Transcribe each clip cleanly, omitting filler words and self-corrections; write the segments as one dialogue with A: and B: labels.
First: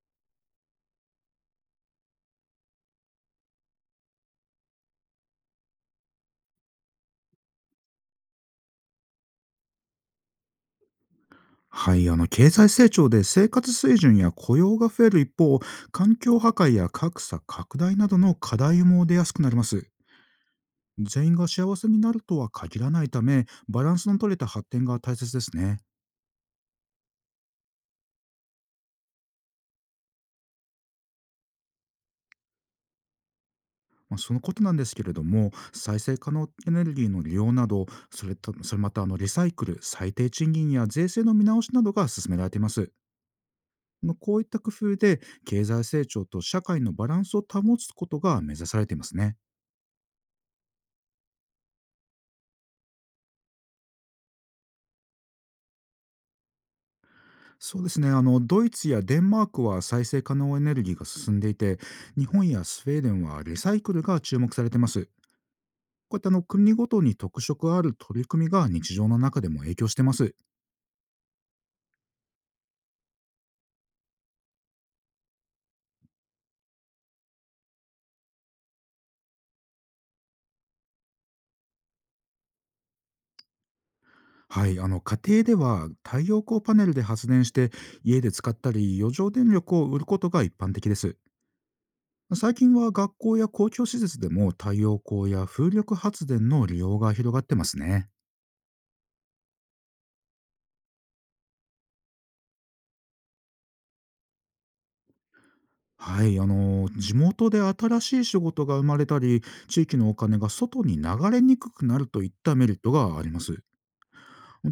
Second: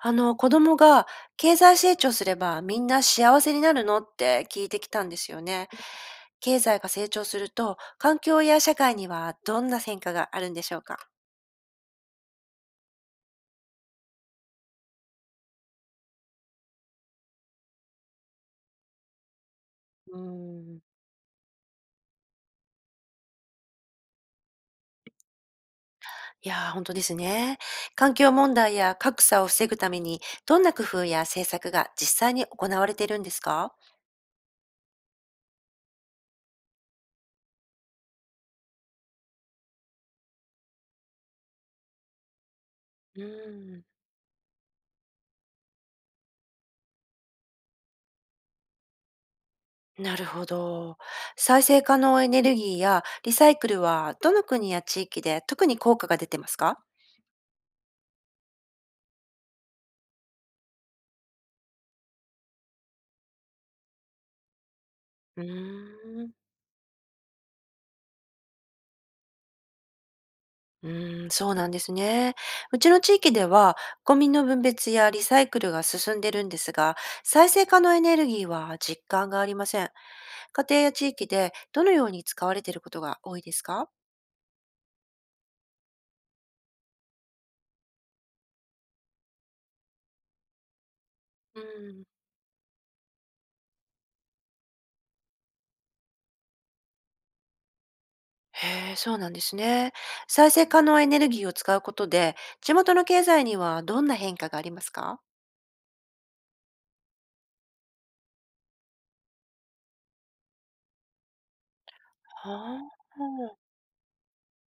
A: 子供が経済成長すればみんな幸せになるのって聞いてきたんですよね。経済が成長すると環境や社会にはどんな変化があるんでしょうか？
B: はい、経済成長で生活水準や雇用が増える一方、環境破壊や格差拡大などの課題も出やすくなります。
A: うーん、
B: 全員が幸せになるとは限らないため、バランスの取れた発展が大切ですね。
A: いやー、本当ですね。環境問題や格差を防ぐためにどんな工夫や政策が実際に行われているんですか？
B: そのことなんですけれども、再生可能エネルギーの利用など、それとまたリサイクル、最低賃金や税制の見直しなどが進められています。
A: うーん、
B: こういった工夫で経済成長と社会のバランスを保つことが目指されていますね。
A: なるほど。再生可能エネルギーやリサイクルはどの国や地域で特に効果が出てますか？
B: そうですねドイツやデンマークは再生可能エネルギーが進んでいて、日本やスウェーデンはリサイクルが注目されてます。
A: う
B: こういっ
A: ー
B: た
A: ん。
B: 国ごとに特色がある取り組みが日常の中でも影響してます。
A: うーん、そうなんですね。うちの地域では、ゴミの分別やリサイクルが進んでるんですが、再生可能エネルギーは実感がありません。家庭や地域でどのように使われていることが多いですか？
B: はい、家庭では太陽光パネルで発電して、家で使ったり余剰電力を売ることが一般的です。
A: うん。
B: 最近は学校や公共施設でも太陽光や風力発電の利用が広がってますね。
A: へえ、そうなんですね。再生可能エネルギーを使うことで、地元の経済にはどんな変化がありますか？
B: はい、地元で新しい仕事が生まれたり、地域のお金が外に流れにくくなるといっ
A: は
B: たメリット
A: あ。
B: があります。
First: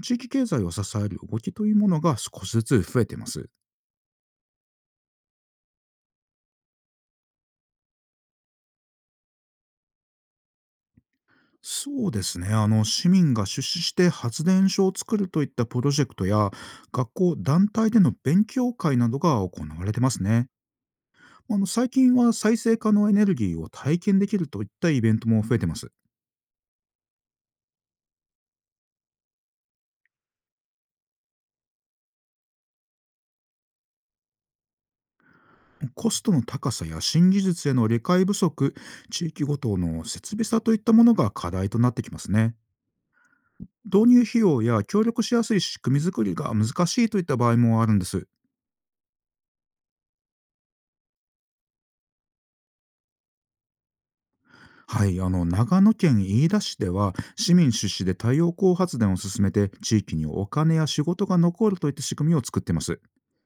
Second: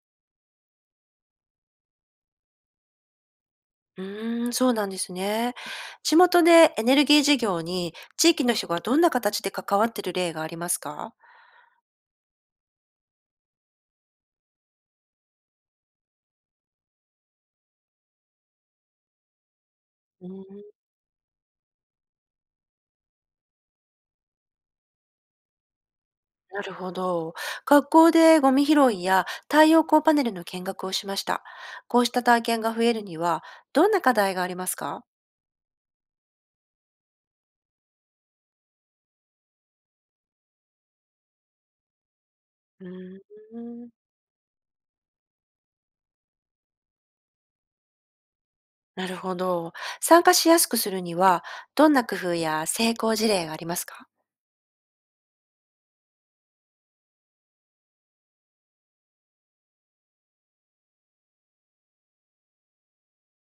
B: 地域経済を支える動きというものが少しずつ増えています。
A: うーん、そうなんですね。地元でエネルギー事業に地域の人がどんな形で関わってる例がありますか？
B: そうですね市民が出資して発電所を作るといったプロジェクトや、学校団体での勉強会などが行われてます
A: うー
B: ね。
A: ん、
B: 最近は再生可能エネルギーを体験できるといったイベントも増えてます。
A: なるほど。学校でゴミ拾いや太陽光パネルの見学をしました。こうした体験が増えるには、どんな課題がありますか？
B: コストの高さや新技術への理解不足、地域ごとの設備差といったものが課題となってきますね。
A: うーん。
B: 導入費用や協力しやすい仕組み作りが難しいといった場合もあるんです。
A: なるほど。参加しやすくするには、どんな工夫や成功事例がありますか？
B: はい、長野県飯田市では市民出資で太陽光発電を進めて、地域にお金や仕事が残るといった仕組みを作っています。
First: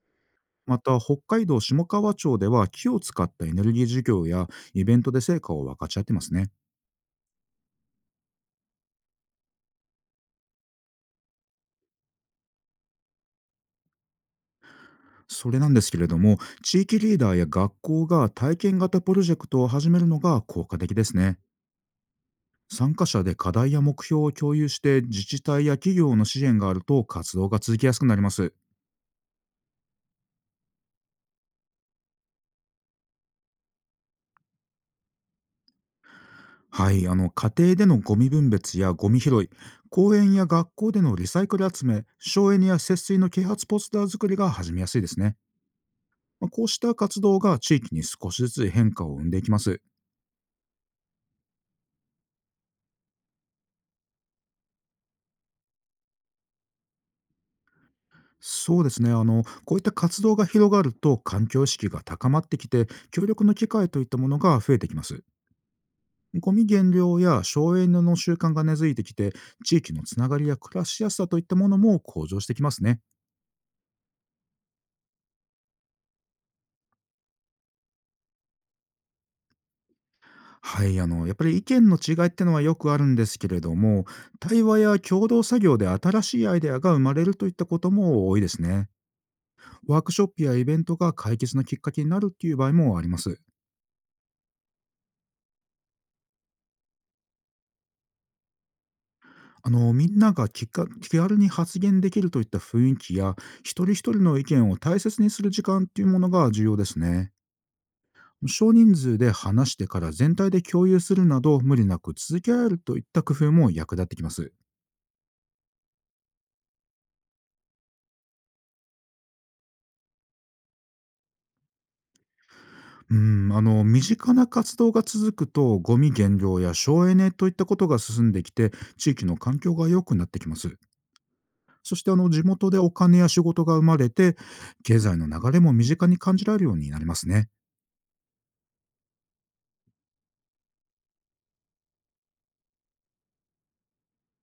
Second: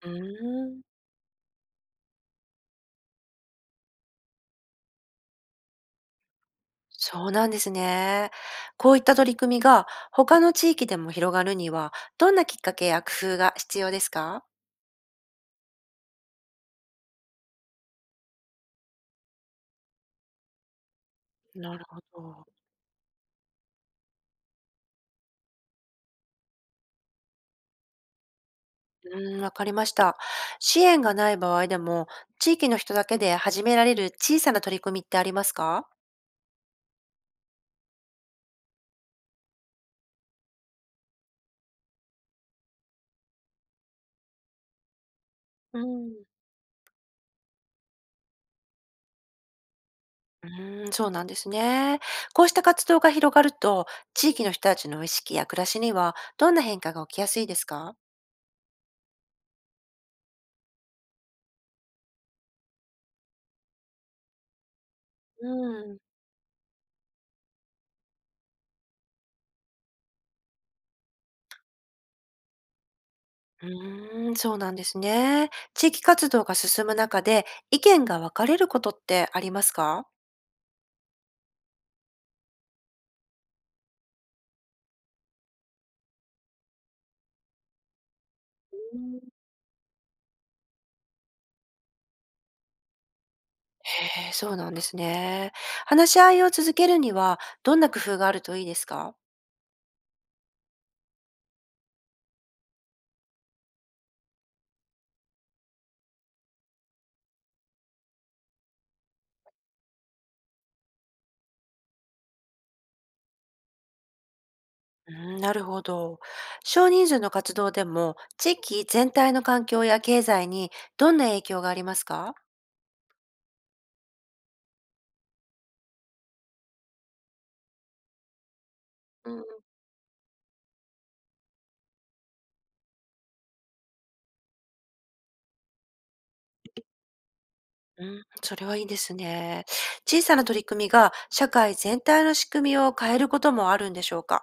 A: うー
B: ま
A: ん。
B: た北海道下川町では木を使ったエネルギー事業やイベントで成果を分かち合ってますね。
A: そうなんですね。こういった取り組みが他の地域でも広がるには、どんなきっかけや工夫が必要ですか？
B: それなんですけれども、地域リーダーや学校が体験型プロジェクトを始めるのが効果的ですね。
A: なるほど。
B: 参加者で課題や目標を共有して、自治体や企業の支援があると活動が続きやすくなります。
A: うーん、わかりました。支援がない場合でも、地域の人だけで始められる小さな取り組みってありますか？
B: はい、家庭でのゴミ分別やゴミ拾い、公園や学校でのリサイクル集め、省エネや節水の啓発ポスター作りが始めやすいですね。
A: うん、
B: こうした活動が地域に少しずつ変化を生んでいきます。
A: うーん、そうなんですね。こうした活動が広がると、地域の人たちの意識や暮らしにはどんな変化が起きやすいですか？
B: そうですねこういった活動が広がると、環境意識が高まってきて、協力の機会といったものが増えてきます。
A: うん、
B: ゴミ減量や省エネの習慣が根付いてきて、地域のつながりや暮らしやすさといったものも向上してきますね。
A: うーん、そうなんですね。地域活動が進む中で意見が分かれることってありますか？
B: はいやっぱり意見の違いってのはよくあるんですけれども、対話や共同作業で新しいアイデアが生まれるといったことも多いですね。
A: うん。
B: ワークショップやイベントが解決のきっかけになるっていう場合もあります。
A: へえ、そうなんですね。話し合いを続けるにはどんな工夫があるといいですか？
B: みんなが気軽に発言できるといった雰囲気や、一人一人の意見を大切にする時間っていうものが重要ですね。少人数で話してから全体で共有するなど、無理なく続けられるといった工夫も役立ってきます。
A: うん、なるほど。少人数の活動でも、地域全体の環境や経済にどんな影響がありますか？
B: うん、身近な活動が続くと、ゴミ減量や省エネといったことが進んできて、地域
A: う
B: の
A: んう
B: 環
A: ん。
B: 境が良くなってきます。そして、地元でお金や仕事が生まれて、経済の流れも身近に感じられるようになりますね。
A: うん、それはいいですね。小さな取り組みが社会全体の仕組みを変えることもあるんでしょうか？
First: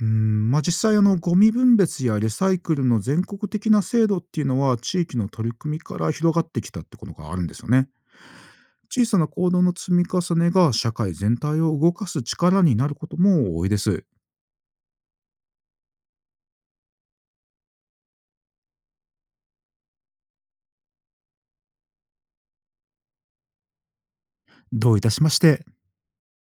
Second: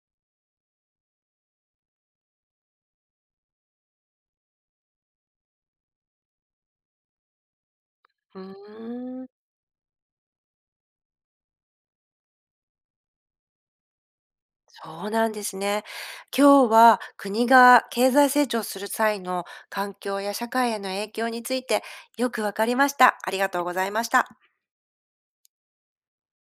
B: 実際ゴミ分別やリサイクルの全国的な制度っていうのは、地域の取り組みから広がってきたってことがあるんですよね。
A: う
B: 小さ
A: ー
B: な
A: ん、
B: 行動の積み重ねが社会全体を動かす力になることも多いです。
A: そうなんですね。今日は国が経済成長する際の環境や社会への影響についてよくわかりました。ありがとうございました。
B: どういたしまして。